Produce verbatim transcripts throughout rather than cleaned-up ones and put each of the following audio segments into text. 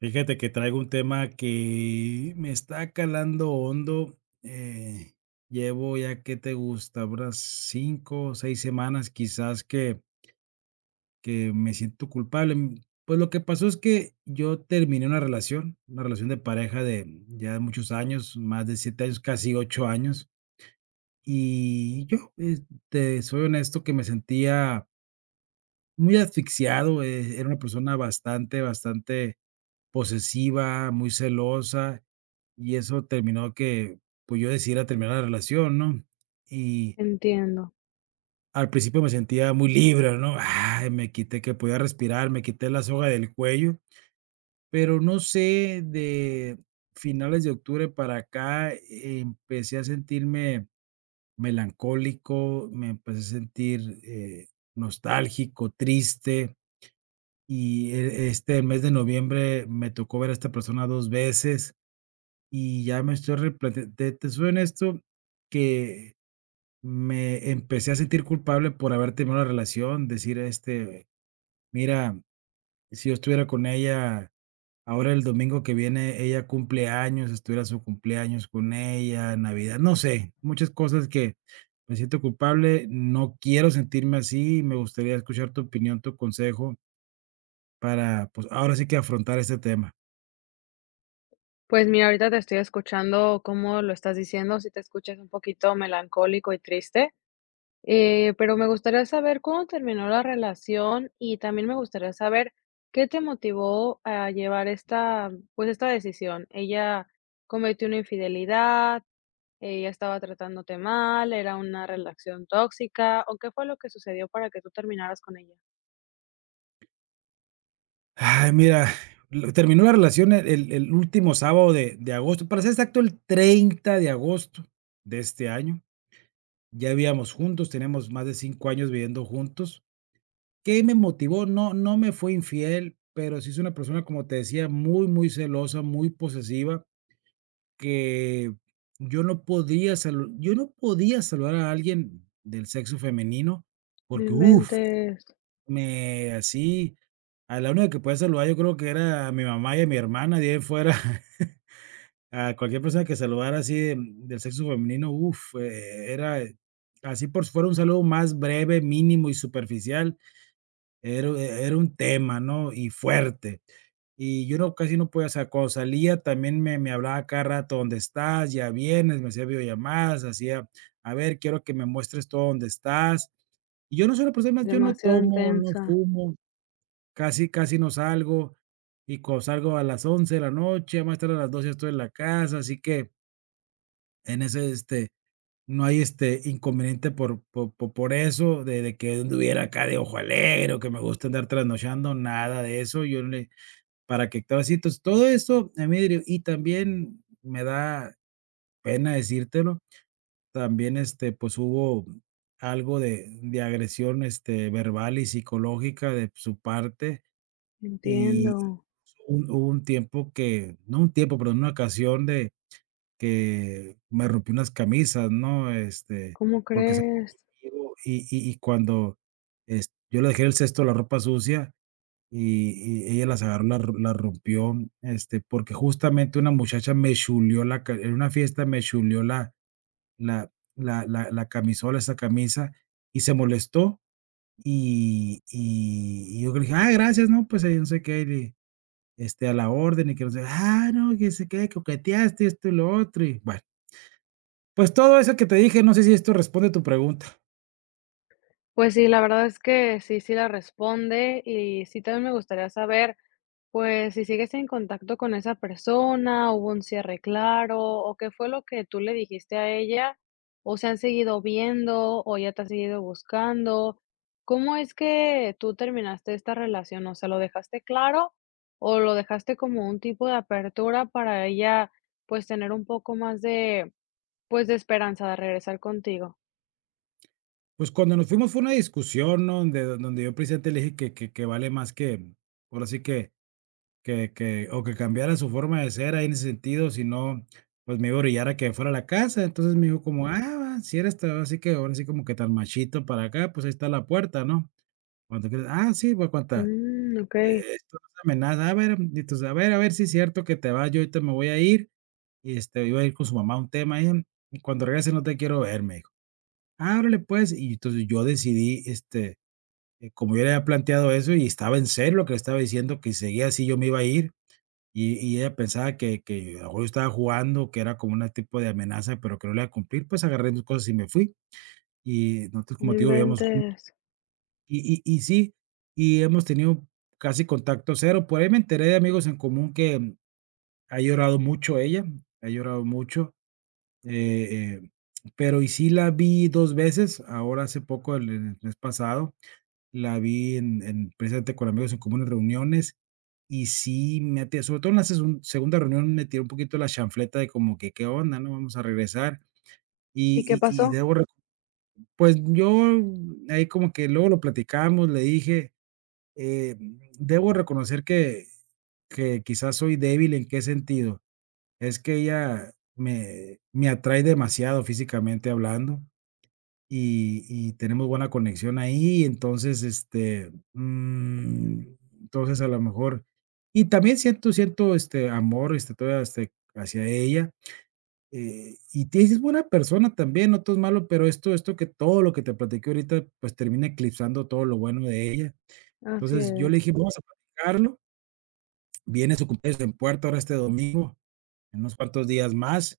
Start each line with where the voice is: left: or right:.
right: Fíjate que traigo un tema que me está calando hondo. eh, Llevo ya, ¿que te gusta? Unas cinco o seis semanas quizás que, que me siento culpable. Mm, Pues lo que pasó es que yo terminé una relación, una relación de pareja de ya muchos años, más de siete años, casi ocho años. Y yo, eh, te soy honesto, que me sentía muy asfixiado. Eh, era una persona bastante, bastante posesiva, muy celosa. Y eso terminó que, pues, yo decidiera terminar la relación, ¿no? Y
left: Entiendo.
right: al principio me sentía muy libre, ¿no? Ay, me quité, que podía respirar, me quité la soga del cuello, pero no sé, de finales de octubre para acá eh, empecé a sentirme melancólico, me empecé a sentir, eh, nostálgico, triste, y e este mes de noviembre me tocó ver a esta persona dos veces. Y ya me estoy replanteando. Te te soy honesto que me empecé a sentir culpable por haber terminado la relación, decir, este, mira, si yo estuviera con ella ahora, el domingo que viene ella cumple años, estuviera su cumpleaños con ella, Navidad, no sé, muchas cosas, que me siento culpable, no quiero sentirme así, me gustaría escuchar tu opinión, tu consejo para, pues, ahora sí que afrontar este tema.
left: Pues mira, ahorita te estoy escuchando cómo lo estás diciendo, si te escuchas un poquito melancólico y triste, eh, pero me gustaría saber cómo terminó la relación y también me gustaría saber qué te motivó a llevar esta, pues esta decisión. ¿Ella cometió una infidelidad? ¿Ella estaba tratándote mal? ¿Era una relación tóxica? ¿O qué fue lo que sucedió para que tú terminaras con ella?
right: Ay, mira, lo terminó la relación el el el último sábado de de agosto, para ser exacto, el treinta de agosto de este año. Ya vivíamos juntos, tenemos más de cinco años viviendo juntos. ¿Qué me motivó? No, no me fue infiel, pero sí es una persona, como te decía, muy, muy celosa, muy posesiva, que yo no podía salu yo no podía saludar a alguien del sexo femenino
left: No
right: porque, uff.
left: inventes,
right: Me así, a la única que podía saludar, yo creo que era a mi mamá y a mi hermana, de ahí en fuera, a cualquier persona que saludara así de, mm, del sexo femenino, uf, eh, era eh, así, por si fuera un saludo más breve, mínimo y superficial, era, era un tema, ¿no? Y fuerte. Y yo no, casi no podía, o sea, cuando salía también me, me hablaba cada rato, ¿dónde estás? ¿Ya vienes? Me hacía videollamadas, hacía, a ver, quiero que me muestres todo, dónde estás. Y yo no soy una persona, yo no
left: demasiado
right: tomo, no
left: intensa.
right: fumo, casi casi no salgo, y cuando salgo a las once de la noche, más tarde a las doce estoy en la casa, así que en ese, este, no hay, este, inconveniente por por po por eso, de de que anduviera acá de ojo alegre, o que me gusta andar trasnochando, nada de eso, yo le para que todo así, entonces, todo eso a mí dir, y también me da pena decírtelo, también, este, pues, hubo algo de de agresión, este, verbal y psicológica de su parte. Y
left: Entiendo.
right: un hubo un tiempo que no un tiempo, pero en una ocasión de que me rompí unas camisas, ¿no? Este,
left: ¿Cómo
right: porque se
left: crees?
right: conmigo y y y cuando, es yo le dejé en el cesto la ropa sucia y y ella las agarró, la ro las rompió, este, porque justamente una muchacha me chuleó la ca en una fiesta me chuleó la la la la la camisola, esa camisa, y se molestó, y y y yo le dije: "Ah, gracias, no, pues ahí no sé qué", este, a la orden, y que no sé, ah, no, que se quede, coqueteaste esto y lo otro, y bueno, pues todo eso que te dije, no sé si esto responde a tu pregunta.
left: Pues sí, la verdad es que sí, sí la responde y sí también me gustaría saber, pues, si sigues en contacto con esa persona, hubo un cierre claro o qué fue lo que tú le dijiste a ella, o se han seguido viendo o ya te has seguido buscando. ¿Cómo es que tú terminaste esta relación? O sea, ¿lo dejaste claro o lo dejaste como un tipo de apertura para ella, pues, tener un poco más de, pues, de esperanza de regresar contigo?
right: Pues cuando nos fuimos fue una discusión, ¿no? Donde donde yo precisamente le dije que que que vale más que, ahora sí que que que o que cambiara su forma de ser ahí en ese sentido, si no, pues me iba a orillar a que fuera a la casa. Entonces me dijo como: "Ah, si eres tan así, que ahora sí, como que tan machito para acá, pues ahí está la puerta", ¿no? Cuando quieras, ah, sí, voy a contar.
left: Mm, ok.
right: Esto no es amenaza, a ver, entonces, a ver, a ver si es cierto que te vas, yo ahorita me voy a ir, y este, iba a ir con su mamá a un tema ahí, y em, cuando regrese no te quiero ver, me dijo. Ah, órale, pues, y entonces yo decidí, este, eh, como yo le había planteado eso y estaba en serio lo que le estaba diciendo, que seguía así yo me iba a ir, y y ella pensaba que que a lo mejor yo estaba jugando, que era como una tipo de amenaza, pero que no le iba a cumplir, pues, agarré mis cosas y me fui, y nosotros,
left: No
right: como te digo, vivíamos juntos,
left: inventes.
right: y y y sí, y hemos tenido casi contacto cero, por ahí me enteré de amigos en común que ha llorado mucho ella, ha llorado mucho, eh, eh, pero y sí la vi dos veces, ahora hace poco, el el mes pasado, la vi en en precisamente con amigos en comunes reuniones, y sí me ati sobre todo en la segun segunda reunión me tiró un poquito la chanfleta de como que: "¿Qué onda, no? Vamos a regresar".
left: ¿Y qué
right: Y y y
left: pasó?
right: debo reco Pues yo ahí como que luego lo platicamos, le dije, eh, debo reconocer que que quizás soy débil, ¿en qué sentido? Es que ella me me atrae demasiado físicamente hablando, y y tenemos buena conexión ahí, entonces, este, mm, entonces, a lo mejor, y también siento siento, este, amor, este, todavía, este, hacia ella, eh, y te dices, buena persona también, no todo es malo, pero esto esto que, todo lo que te platiqué ahorita, pues, termina eclipsando todo lo bueno de ella.
left: Así
right: Entonces, yo le
left: es.
right: dije: "Vamos a platicarlo". Viene su cumpleaños en puerta ahora este domingo, en unos cuantos días más.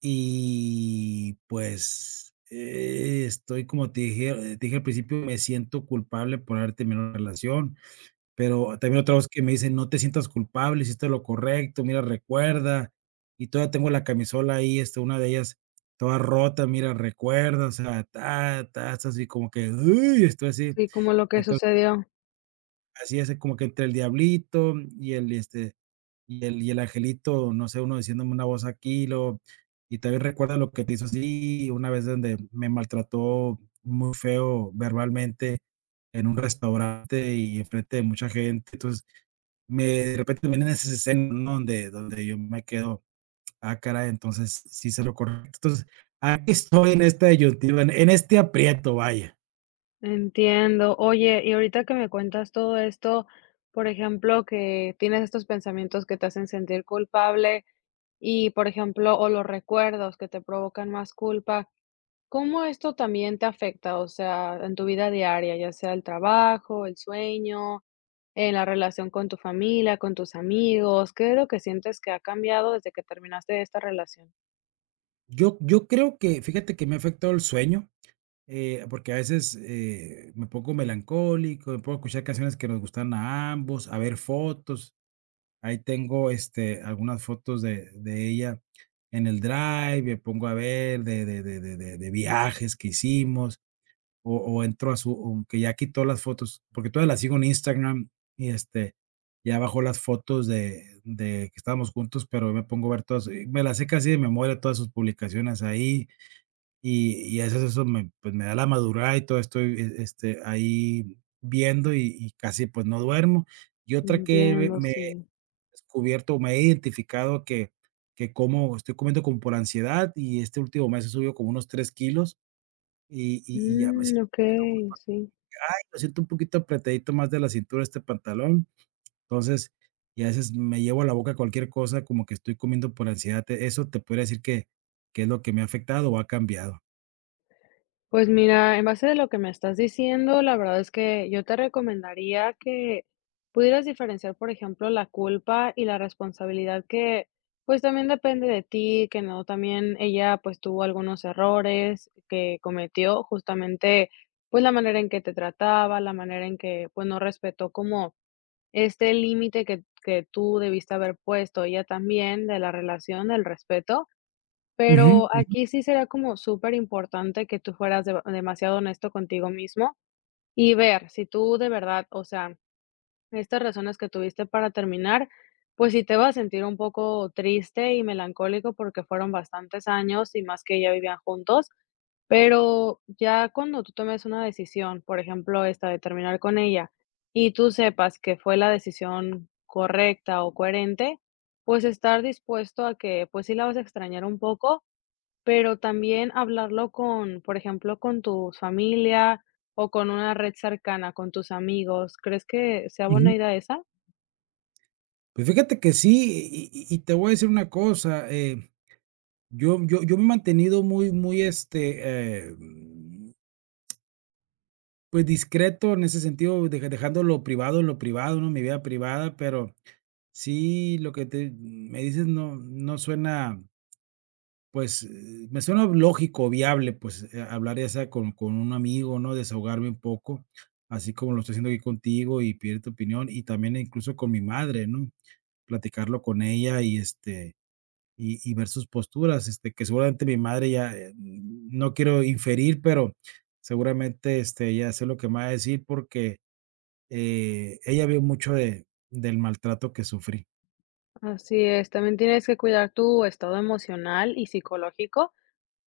right: Y pues, eh, estoy como te dije, eh, te dije al principio, me siento culpable por haber terminado la relación, pero también otra voz que me dice: "No te sientas culpable, hiciste lo correcto, mira, recuerda", y todavía tengo la camisola ahí, este, una de ellas toda rota, "Mira, recuerda", o sea, ta, ta, es así como que, uy, estoy así.
left: Sí, como lo que
right: Entonces,
left: sucedió.
right: así es, como que entre el diablito y el, este, y el y el angelito, no sé, uno diciéndome una voz aquí, lo, y también recuerda lo que te hizo así, una vez donde me maltrató muy feo verbalmente en un restaurante y enfrente de mucha gente. Entonces, me, de repente me vienen esas escenas, ¿no? Donde donde yo me quedo, ah, caray, entonces sí se lo correcto. Entonces, aquí estoy en esta disyuntiva, en en este aprieto, vaya.
left: Entiendo. Oye, y ahorita que me cuentas todo esto, por ejemplo, que tienes estos pensamientos que te hacen sentir culpable y, por ejemplo, o los recuerdos que te provocan más culpa, ¿cómo esto también te afecta? O sea, en tu vida diaria, ya sea el trabajo, el sueño, en la relación con tu familia, con tus amigos, ¿qué es lo que sientes que ha cambiado desde que terminaste esta relación?
right: Yo yo creo que, fíjate que me ha afectado el sueño. Eh, porque a veces, eh, me pongo melancólico, me pongo a escuchar canciones que nos gustan a ambos, a ver fotos. Ahí tengo, este, algunas fotos de de ella en el Drive, me pongo a ver de de de de de de viajes que hicimos, o o entro a su, aunque ya quitó las fotos, porque todavía las sigo en Instagram, y, este, ya bajó las fotos de de que estábamos juntos, pero me pongo a ver todas, eh, me las sé casi de memoria todas sus publicaciones ahí. Y y a veces eso me, pues, me da la madrugada y todo estoy, e este, ahí viendo, y y casi, pues, no duermo. Y otra que me
left: Entiendo,
right: me he
left: sí.
right: descubierto o me he identificado, que que como estoy comiendo como por ansiedad, y este último mes he subido como unos tres kilos, y y y ya me
left: Mm,
right: siento un poquito
left: okey,
right: mal,
left: sí.
right: me siento un poquito apretadito más de la cintura este pantalón. Entonces, y a veces me llevo a la boca cualquier cosa, como que estoy comiendo por ansiedad. Te- Eso te podría decir que que es lo que me ha afectado o ha cambiado.
left: Pues mira, en base de lo que me estás diciendo, la verdad es que yo te recomendaría que pudieras diferenciar, por ejemplo, la culpa y la responsabilidad que, pues, también depende de ti, que no también ella, pues, tuvo algunos errores que cometió, justamente, pues, la manera en que te trataba, la manera en que, pues, no respetó como este límite que que tú debiste haber puesto, ella también, de la relación, del respeto.
right: Ujú,
left: Pero
right: ujú,
left: aquí sí será como súper importante que tú fueras dema demasiado honesto contigo mismo y ver si tú de verdad, o sea, estas razones que tuviste para terminar, pues sí te vas a sentir un poco triste y melancólico porque fueron bastantes años y más que ya vivían juntos, pero ya cuando tú tomes una decisión, por ejemplo, esta de terminar con ella, y tú sepas que fue la decisión correcta o coherente, pues estar dispuesto a que, pues sí la vas a extrañar un poco, pero también hablarlo con, por ejemplo, con tu familia o con una red cercana, con tus amigos. ¿Crees que sea
right: ujú.
left: buena idea esa?
right: Pues fíjate que sí, y y y te voy a decir una cosa, eh, yo yo yo me he mantenido muy muy, este, eh, mm, pues, discreto en ese sentido, deja dejando lo privado en lo privado, ¿no? Mi vida privada, pero sí, lo que te me dices no no suena, pues, eh, me suena lógico, viable, pues, eh, hablar ya sea con con un amigo, ¿no? Desahogarme un poco, así como lo estoy haciendo aquí contigo y pedir tu opinión, y también incluso con mi madre, ¿no? Platicarlo con ella y, este y y ver sus posturas, este, que seguramente mi madre ya, eh, no quiero inferir, pero seguramente, este, ella sé lo que me va a decir porque, eh, ella vio mucho de del maltrato que sufrí.
left: Así es, también tienes que cuidar tu estado emocional y psicológico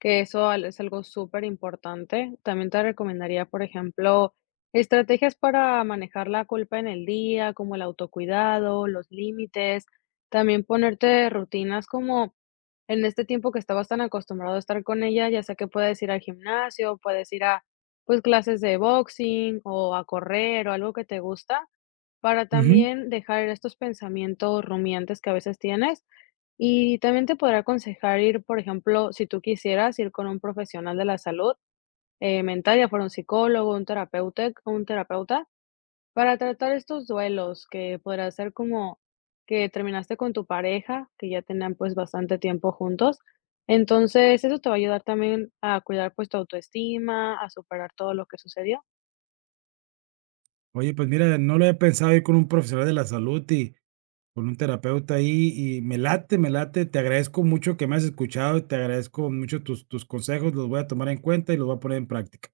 left: que eso al es algo súper importante. También te recomendaría, por ejemplo, estrategias para manejar la culpa en el día, como el autocuidado, los límites, también ponerte rutinas como en este tiempo que estabas tan acostumbrado a estar con ella, ya sea que puedes ir al gimnasio, puedes ir a, pues, clases de boxing o a correr o algo que te gusta, para
right: Ujú.
left: también dejar estos pensamientos rumiantes que a veces tienes y también te podrá aconsejar ir, por ejemplo, si tú quisieras ir con un profesional de la salud eh, mental, ya fuera un psicólogo, un terapeuta, un terapeuta, para tratar estos duelos que podrá ser como que terminaste con tu pareja, que ya tenían pues bastante tiempo juntos. Entonces, eso te va a ayudar también a cuidar pues tu autoestima, a superar todo lo que sucedió.
right: Oye, pues mira, no lo había pensado ir con un profesional de la salud y con un terapeuta ahí, y me late, me late. Te agradezco mucho que me has escuchado, y te agradezco mucho tus tus consejos, los voy a tomar en cuenta y los voy a poner en práctica.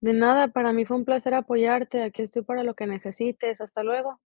left: De nada, para mí fue un placer apoyarte. Aquí estoy para lo que necesites. Hasta luego.